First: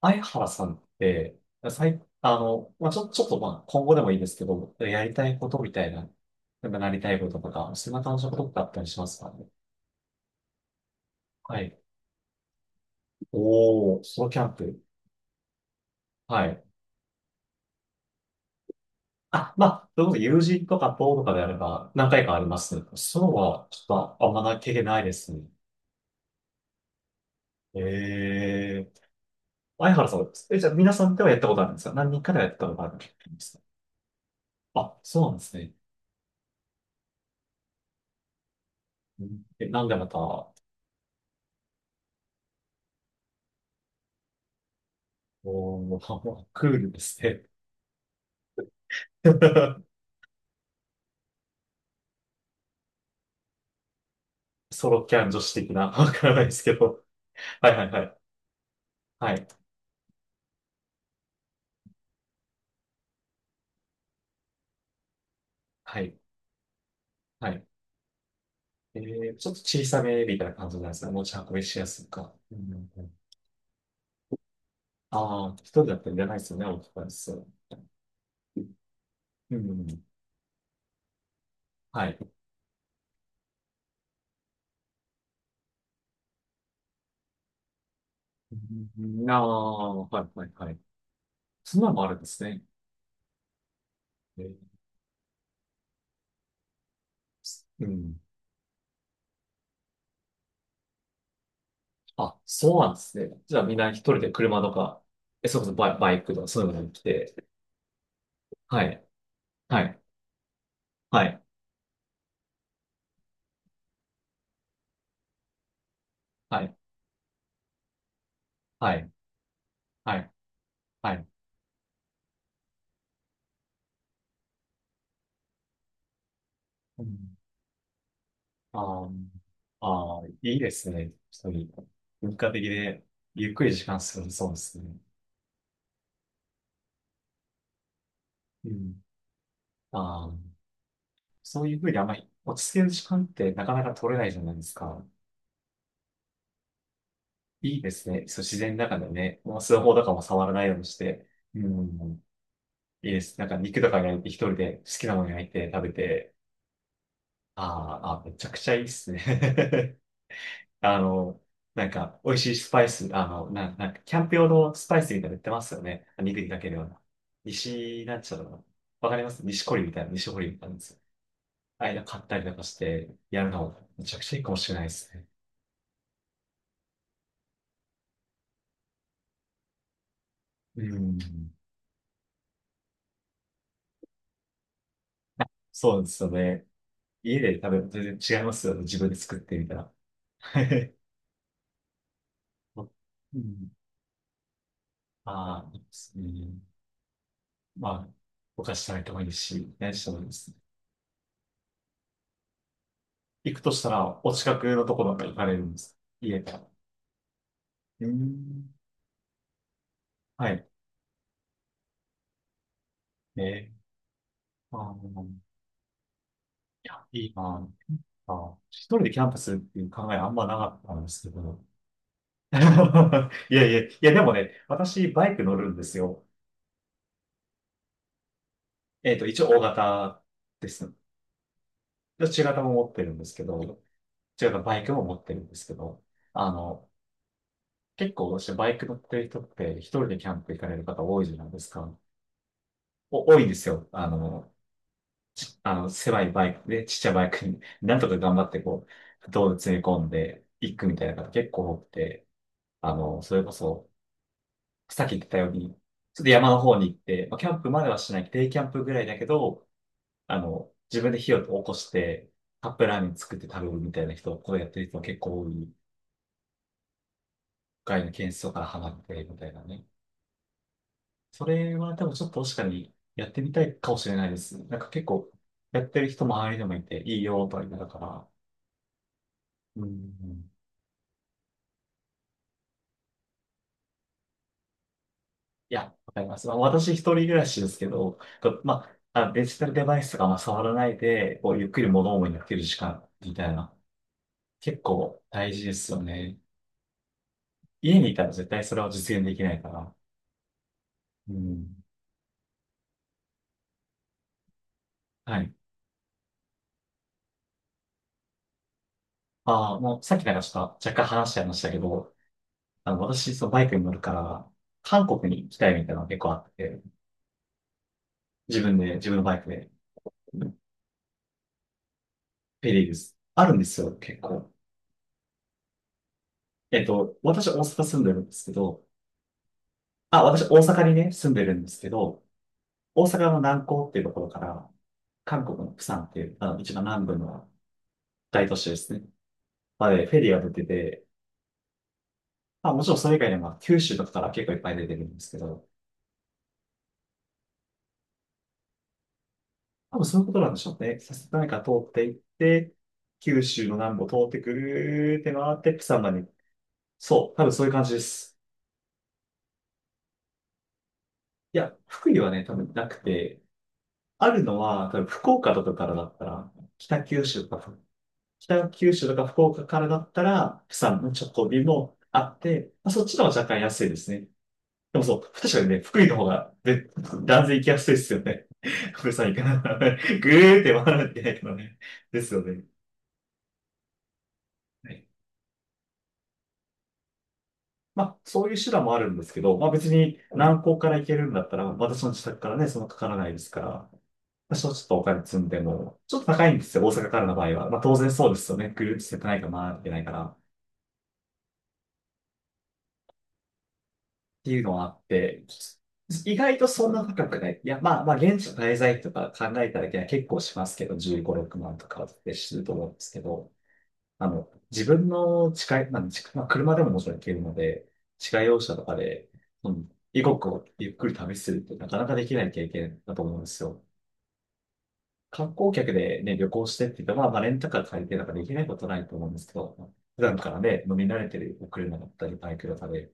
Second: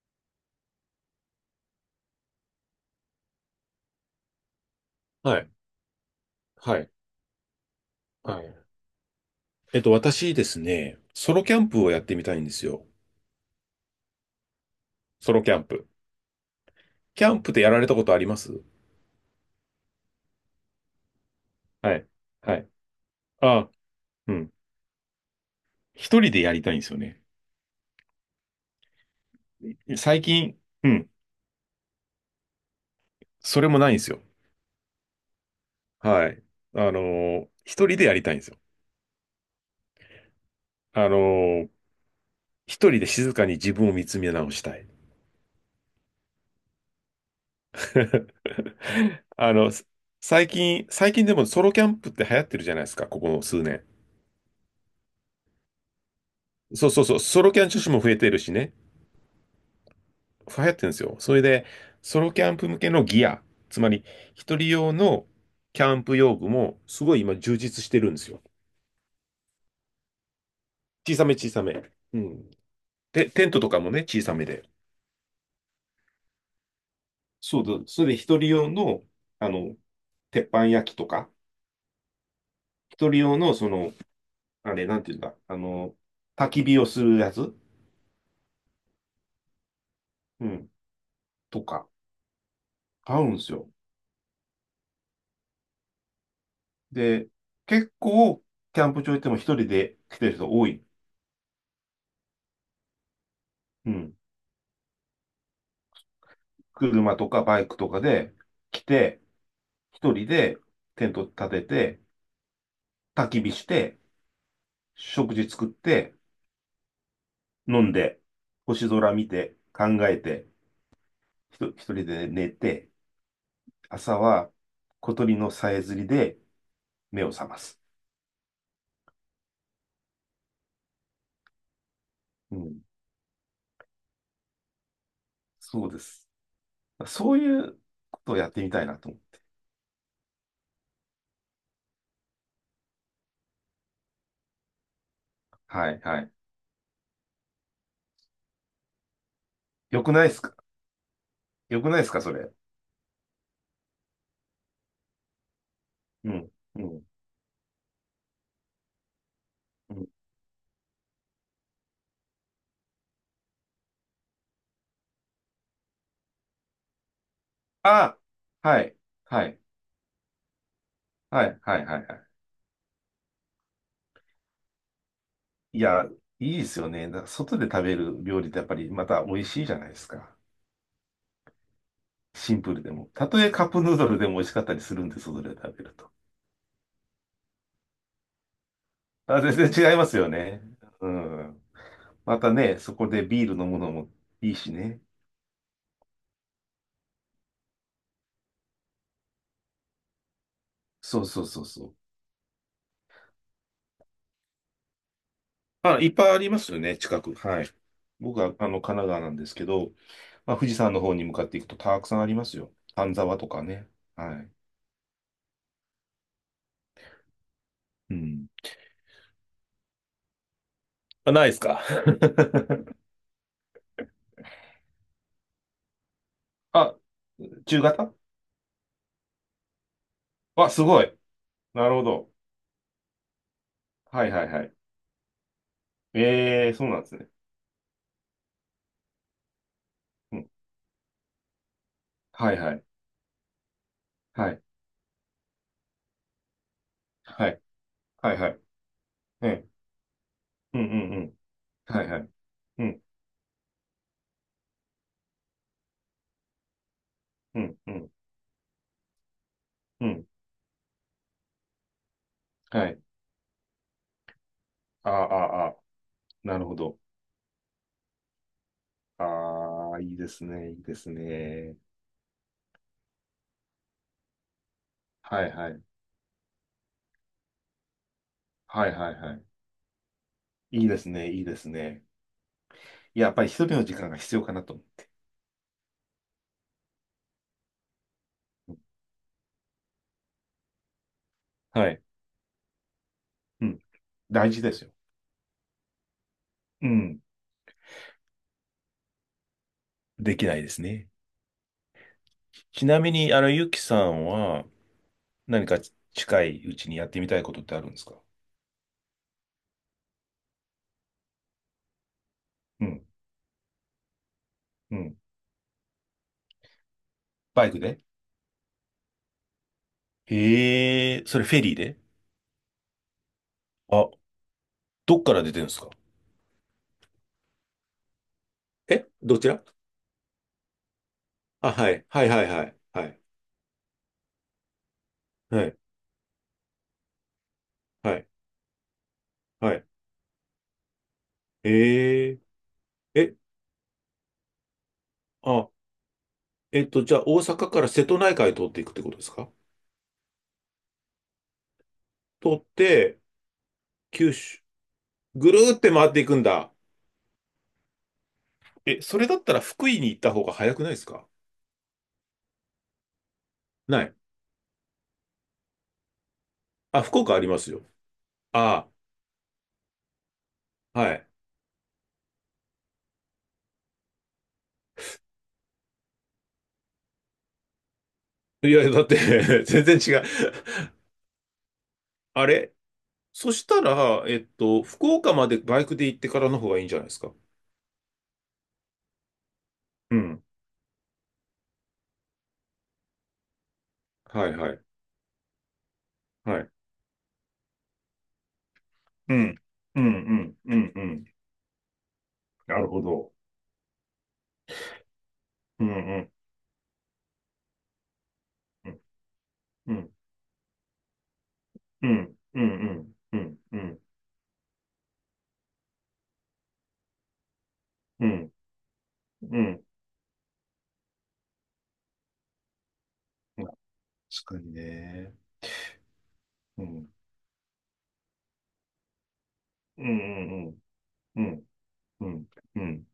相原さんって、最、あの、まあ、ちょ、ちょっとまあ、今後でもいいんですけど、やりたいはこい。とみたいな、なんはかない。りたいこととか、そんな感じのこはとっい。てあったりしますかね。私ですね、ソロキはャンい。プをやってみたいんですよ。おー、ソロキャンプ。ソロキャンプ。はい。キャンプってやられたことあります？あ、まあ、そういうこと友人とか友とかであればはい。何回かありはまい。す。そうは、あ、ちょっとあんうまん。な経験ないですね。一人でやりたいんですよね。えー。相原さ最ん、え、近、じゃあう皆さん。んではやったことあるんですか、何人かではやったことあるんですそか？れもないんですよ。あ、そうなんですね。はい。一人でやりたいんですよ。うん、なんでまた。あのー一人で静かに自分を見つめ直したい。おー、クールですね。あの、最近でもソロキャンプって流行ってるじゃないですか、ここの数年。ソロキャン女子的な、わからないですけそうそど。うそう、ソロキャンはい女はい子もは増えい。てるしね。はい。流行ってるんですよ。それで、ソロキャンプ向けのギア、つまり一人用のキャはンプい。用具もすごい今は充い。実してるんですよ。えー、ちょっと小さめみたいな感じなんですね。小持さちめ小運びさしやめ。すいうか。ん。うんうんうん。で、テントとかもね、小さめで。ああ、一人だったらいらないですよね、大きくなりそう。そうだ。それで一人用の、あうんうの、ん。鉄板焼きとか、はい。一人用の、その、あれ、なんていうんだ、焚き火をするやつ、うん、ああ、はいはういはん、い。とそんなか、のもあるんですね。買うんですよ。えー。で、う結ん。構、キャンプ場行っても一人で来てる人多い。あ、そうなんですね。じゃあみんなう一ん。人で車とか、え、それこそバイクとかそういうのに来車とて。かバイクとかで来はい。て、はい。一人でテントはい。立てて、焚き火して、食事作って、はい。飲んで、星はい。空見て、考はえい。て、はい。一人で寝て、朝は小鳥のさえずりでう目をん、覚ます。あーあー、いいですね。一人。文化う的ん、で、ゆっくり時間過ごせそうですね。そうです。そういうことをやってみたいうなと思う。ん。ああ、そういうふうにあんまり落ち着ける時間ってなかなか取れないじゃないですか。はい、はい。いいですね。そう、自然の中でね、もうスマホよとかくもないです触らかないようにして。うよくないですん。かそれ？いいです。なんか肉とか焼いて一人で好きなもの焼いて食べうて。ん、うん、あーあー、めちゃくちゃいいですうね。ん。あの、なんか、美味しいスパイス、なんか、キャンプ用のスパイスみたいなの売ってますよね。肉にかけるような。西、なあ、んちゃらの、はい、わかりますはい、西コリみたいな、西堀みたいなんですよ。はい、はあい、あいはうのい。は買っい。たりとかして、やるの、めちゃくちゃいいかもしれないですね。いや、いいですよね。だから外で食べる料理ってやっぱりまた美味しいじゃないですか。うん。シンプルでも。たとえカップヌードルでも美味しかったりするんです、それで食べるそうでと。すよね。家で食べると全然違いますよね。自分で作っあ、てみ全た然ら。違いますよね。うん。またね、そこでうビール飲ん。むのもいいしね。ああ、いいですね。まあ、お菓子食べてもいいし、何してもいいですね。そうそうそうそう。行くとしたら、お近くのところなんか行かれるんですか。あ、いっぱいあ家りまか。すよね、近く。はい。う僕は、ん。神奈川なんですけど、はまあ、い。富士山の方に向かっていくとたくさんありますよ。丹沢とかえね。はい。ー、あの、いや、いいな。うん。あ、一人でキャンパスっていう考えあんまなかったんですけあ、ないですど。か？ いや、でもね、私、バイク乗るんですよ。あ、中型。えっと、一応、大型であ、すす。ごい。なるほでど。中型も持ってるんですけど、はいはい中型はい。バイクも持ってるんですけど、あええー、その、うなんですね。結構、私、バイク乗ってる人って、一人でキャうンん。プ行かれる方多いじゃないですか。はいはい。お、多いんですよ。はい。あの、狭いバイクで、ちっちゃいバイクはに、い。なんとか頑はい張はってい。こう、え道路え。詰め込んでいうんくうみたんいうな方ん。結構多くはいはて、い。うあんの、それこそ、さっき言ってたように、ちょっと山の方に行って、まあ、キャうンプんまでうはんしない、デイキャンプぐらいだけど、うん。あの、自分で火を起こして、カップはラーい。メン作って食べるみたいな人、こうやってる人もあ結構多あ、い、ああ、なるほど。外の件数からハマって、みたいなね。ああ、いいですね。いいですそれね。は多分ちょっと確かにやってみたいかもしれないです。なんか結構、はいはやい。ってる人周りでもいて、いいよ、とは言いながら。はいはいはい。うん。いいですね。いいですね。いや、やっぱり一人の時間が必要かなと。いや、わかります。まあ、私一人暮らしですけど、こううん。まあ、あデジタルデバイスがあ触らないで、こう、ゆっくりはい。物思いになってる時間みたいうな、ん。大事で結すよ。構大事ですよね。うん。家にいたら絶対それは実現できないから。できないですね。うん。ちなみに、ゆきさんははい。何か近いうちにやってみたいことってあるんですか？ああ、もうさっきなんかちょっと若干話しちゃいましたけど、うあの、ん。私、そのバイクに乗るから、う韓ん。国に行きたいみたいなのが結構あって、バイクで。自分のバイクで、へえ、それフェリーで？ペリーです。あるんですよ、あ、結構。どっから出てるんですか？えっと、私大阪住んでるんですけど、どちら？あ、私大阪にね、住んでるんであ、すけはい。ど、はいはいはい。大は阪い。の南港っていうところから、韓国のはい。釜山っていう、あの、一番南部のはい。大都市ですね。はい。まで、フェリーが出てて、えー、まあ、もちろんそれ以外にえ、も、九州とかから結構いっぱい出てるんですけど、あ、えっと、じゃあ大阪から瀬戸内海通っていくってことですか？多分そういうことなんでしょうね。さすがにか通っていっ通って、て、九州の南部を通っ九てく州、るーって回ぐるって、ーっ釜て山回まっていで。くんだ。そう、多分そういう感じです。え、それだったら福井に行った方が早くないですか？いや、福井はね、多分なくて、ない。あるのは、多分福岡とかからだったら、あ、北福九岡あ州りとますかよ。北あ九州とか福岡からだったら、釜あ、山のはい。直行便もあって、まあ、そっちの方が若干安いですね。でもそう、確かにね、福井の方が、ね、断然行きやすいですよね。いや、だごめんっなて。 さい、行かない から全然ね。違う。ぐーって回らなきゃいけないからね。ですよあね。れ、そしたら、はい。福岡までバイクで行ってからの方がいいんじゃないですか？まあ、そういう手段もあるんですけど、まあ別うにん。南港から行けるんだったら、私の自宅からね、そんなかからないですから、はい私ははい。ちょっとお金積んでも、ちょっと高いんはでい。すよ、大阪からの場合は。まあ当然そうですよね。ぐるーっとしててうないかん。回ってなういん、うから。ん、うん、うん。なるほど。ていうのはあって、うん、うん、意外とそんな高くない。いや、まあまあ、現地の滞在費とうか考えただけはん、結構しますけど、15、6万とかうってん、すうん、うると思うんですん、けうど、ん、うん、あの、自分の近い、まあ、近いまあ、車でももちろん行けるので、う自家ん、用車とかで、ううん。ん、異国をゆっくり旅するってなかなかできない経験だと思うんですよ。確かにね。観光客でね、旅行しうてって言っん、たら、まあ、レンタカー借りてなんかできないことないと思うんですけど、う普段からん、うん、ね、飲み慣れてうるん、お車だったうり、ん、バイクだっうたり、ん、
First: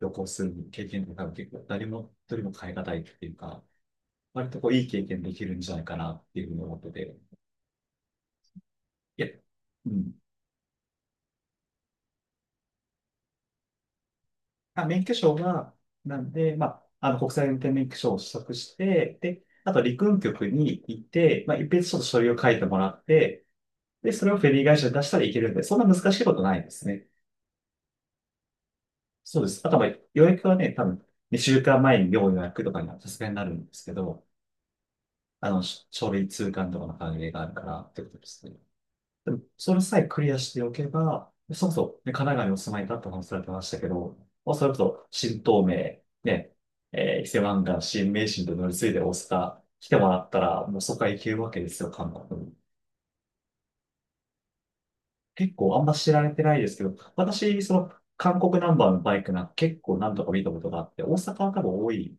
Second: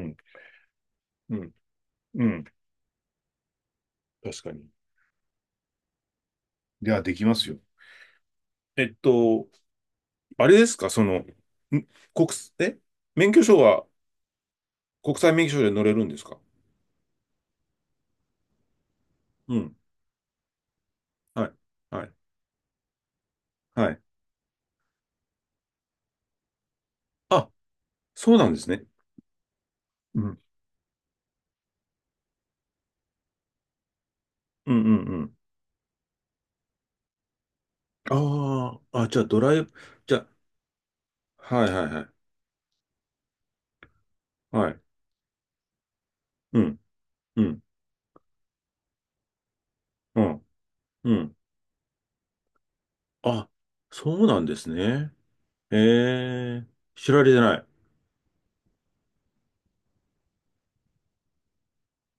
旅う行する経験って多分結ん、構誰もう一人ん。も変え難いっていうか、確割かとに。こういい経験できるんじゃないかなっていうふうに思っいてや、でて。きますよ。えっいや、と、うん。あれですか、国え免許証はあ、免許国際証免許証でが、乗れるんなですんか？で、まあ、あの国際運転免許証を取得して、で、うあん。と陸運局に行って、はい。まあ、一筆ちょっはとい。書類を書いてもらって、はい。で、それをフェリー会社に出したらいけるんで、そんな難しいことないですね。あ、そうなんですね。そうです。あと、まあ、う予ん。約はね、多分、2週間前に要予約とかにはさすがになるんですけど、うんうんうん。あの、書類通関とかの関係があるからってことですね。ああ、あ、じゃあでもドライブ、それさえじゃクあ。リアしておけば、はそもいそはも、いはい。ね、神奈川にお住まいだった話されてましたけど、まあ、そはれこい。そ、新東名、ね、うん。えー伊勢うん。湾岸、新名神と乗り継いで大阪来てもらうったん。ら、もうそこからう行けん。るわけですよ、韓国に。あ、そうなんですね。結構あんま知られてないええ、ですけど、知られて私、なその、韓国ナンバーのバイクなんか結構何とか見たことがあって、大阪は多分多い。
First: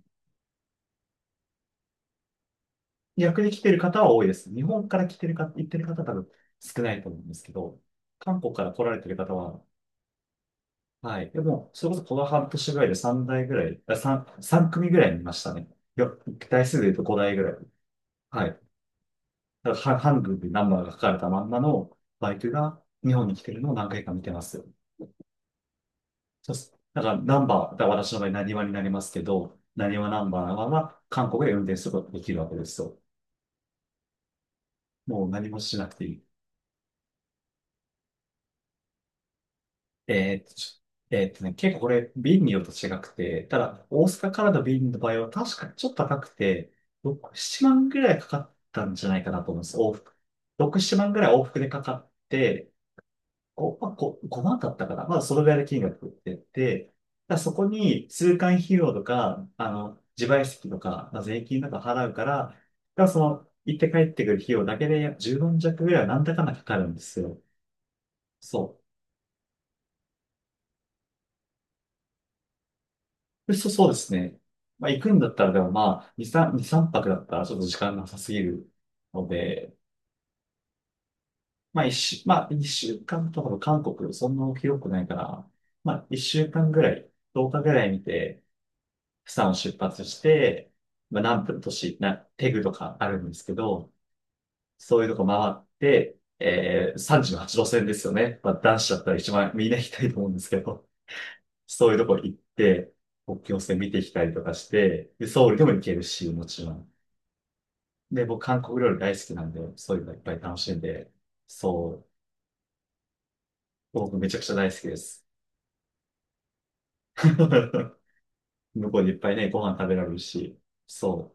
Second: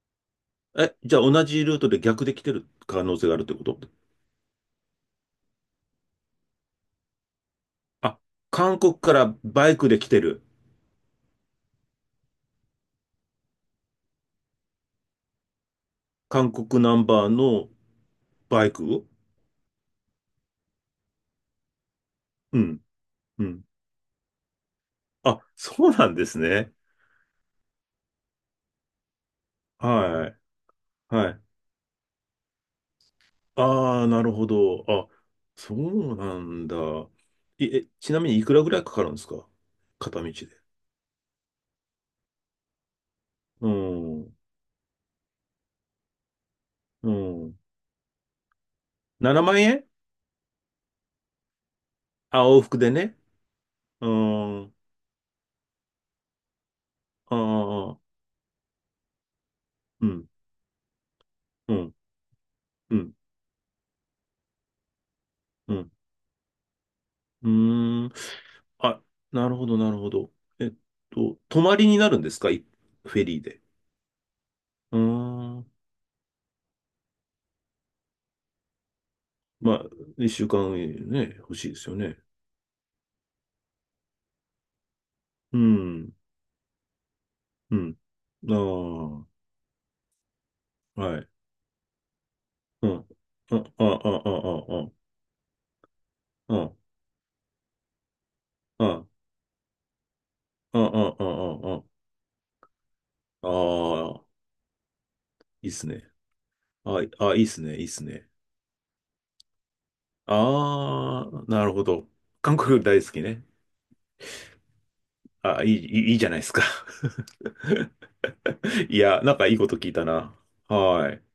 い。え、じゃあ同じルートで逆で来てる可能性があ逆るっにて来こてると？方は多いです。日本から来てる方、行ってる方は多分少ないと思うんですけど、あ、韓国から韓来ら国れてかる方らは、バイクで来てる。はい。でも、それこそこの半年ぐらいで3台ぐらい、あ、3、三組ぐらい見ましたね。よ、韓台数国で言ナうとンバー5台ぐらい。のはい。バイク。だからは、ハンルでナンバーが書かれたまんまのバイクうがん。日本に来うてるん。のを何回か見てますよ。あ、そうなんですそうっす。ね。だからナンバー、だから私の場合、なにわになりますけど、なにわナはンバーい。は韓はい。国で運転することができるわけですよ。ああ、なるほど。あ、もう何もそしなくていうい。なんだ。いえ、ちなみにいくらぐらいかかるんですか？片道えーっで。と、ちょえーっとね、結構これ、便によると違くて、たうだ、大阪ん。からの便の場合は確かにちょっと高くて、う6、ん。7万ぐらいかかったんじゃないかな7と思う万んです、円。往復。6、7万ぐらい往復でかかっあ、往て、復でね。5、まあ、う5、5万ーだん、ったかな。まあ、そのぐらいの金額ってて、あだからそこー、に通関費用とか、あの、うん、自賠責とか、まあ、税金とうかん、払うから、だかうらん、その、行って帰ってくる費用だけで10万う弱ぐん、らいはなんだかんだかかるんですよ。うーん。そう。あ、なるほど、なるほど。えっ泊まりになるんですかい？フェリーで。そうですね。まあ、うー行くんだったら、でもん。まあ、2、3、2、3泊だったらちょっと時間なさすぎるのまで、あ、一週間ね、欲しいですよね。まあ、一週間とかの韓国、そんな広くないから、うまあ、ん、一週間ぐらい、10日ぐうらいん。見て、あ釜山を出発して、あ、はまあ、い。南部の都市、な、テグとうかん。あるんですけあ、あ、あ、ど、あ、あ、あ、そういうとこ回って、あ、あ、えー、38路線ですよね。まあ、男子だっあ、たら一番みんな行きたいと思うんですけあ、ど、あ、あ、そういうとこ行って、国あ、境線見てあ、きたあ、りとかして、で、ソウルでいいもっ行すけるね。し、もちろん。あ、あ、いいっすね、いいっすで、ね。僕、韓国料理大好きなんで、そういうのいっぱい楽しんで、ああ、なるほそど。韓国大好きね。う、僕めちゃくちゃ大好きです。あ、いい、いいいいじゃないですか。向いこうでいっや、ぱないんかね、いいごこと飯食聞いべらたれるな。し、はい。そ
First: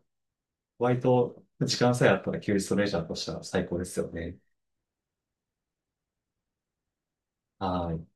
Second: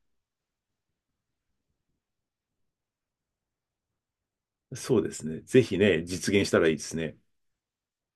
う、割と時間さえあったら休日とレジャーとしては最高ですよね。そうですね。ぜひね、実現したらいいですね。はい。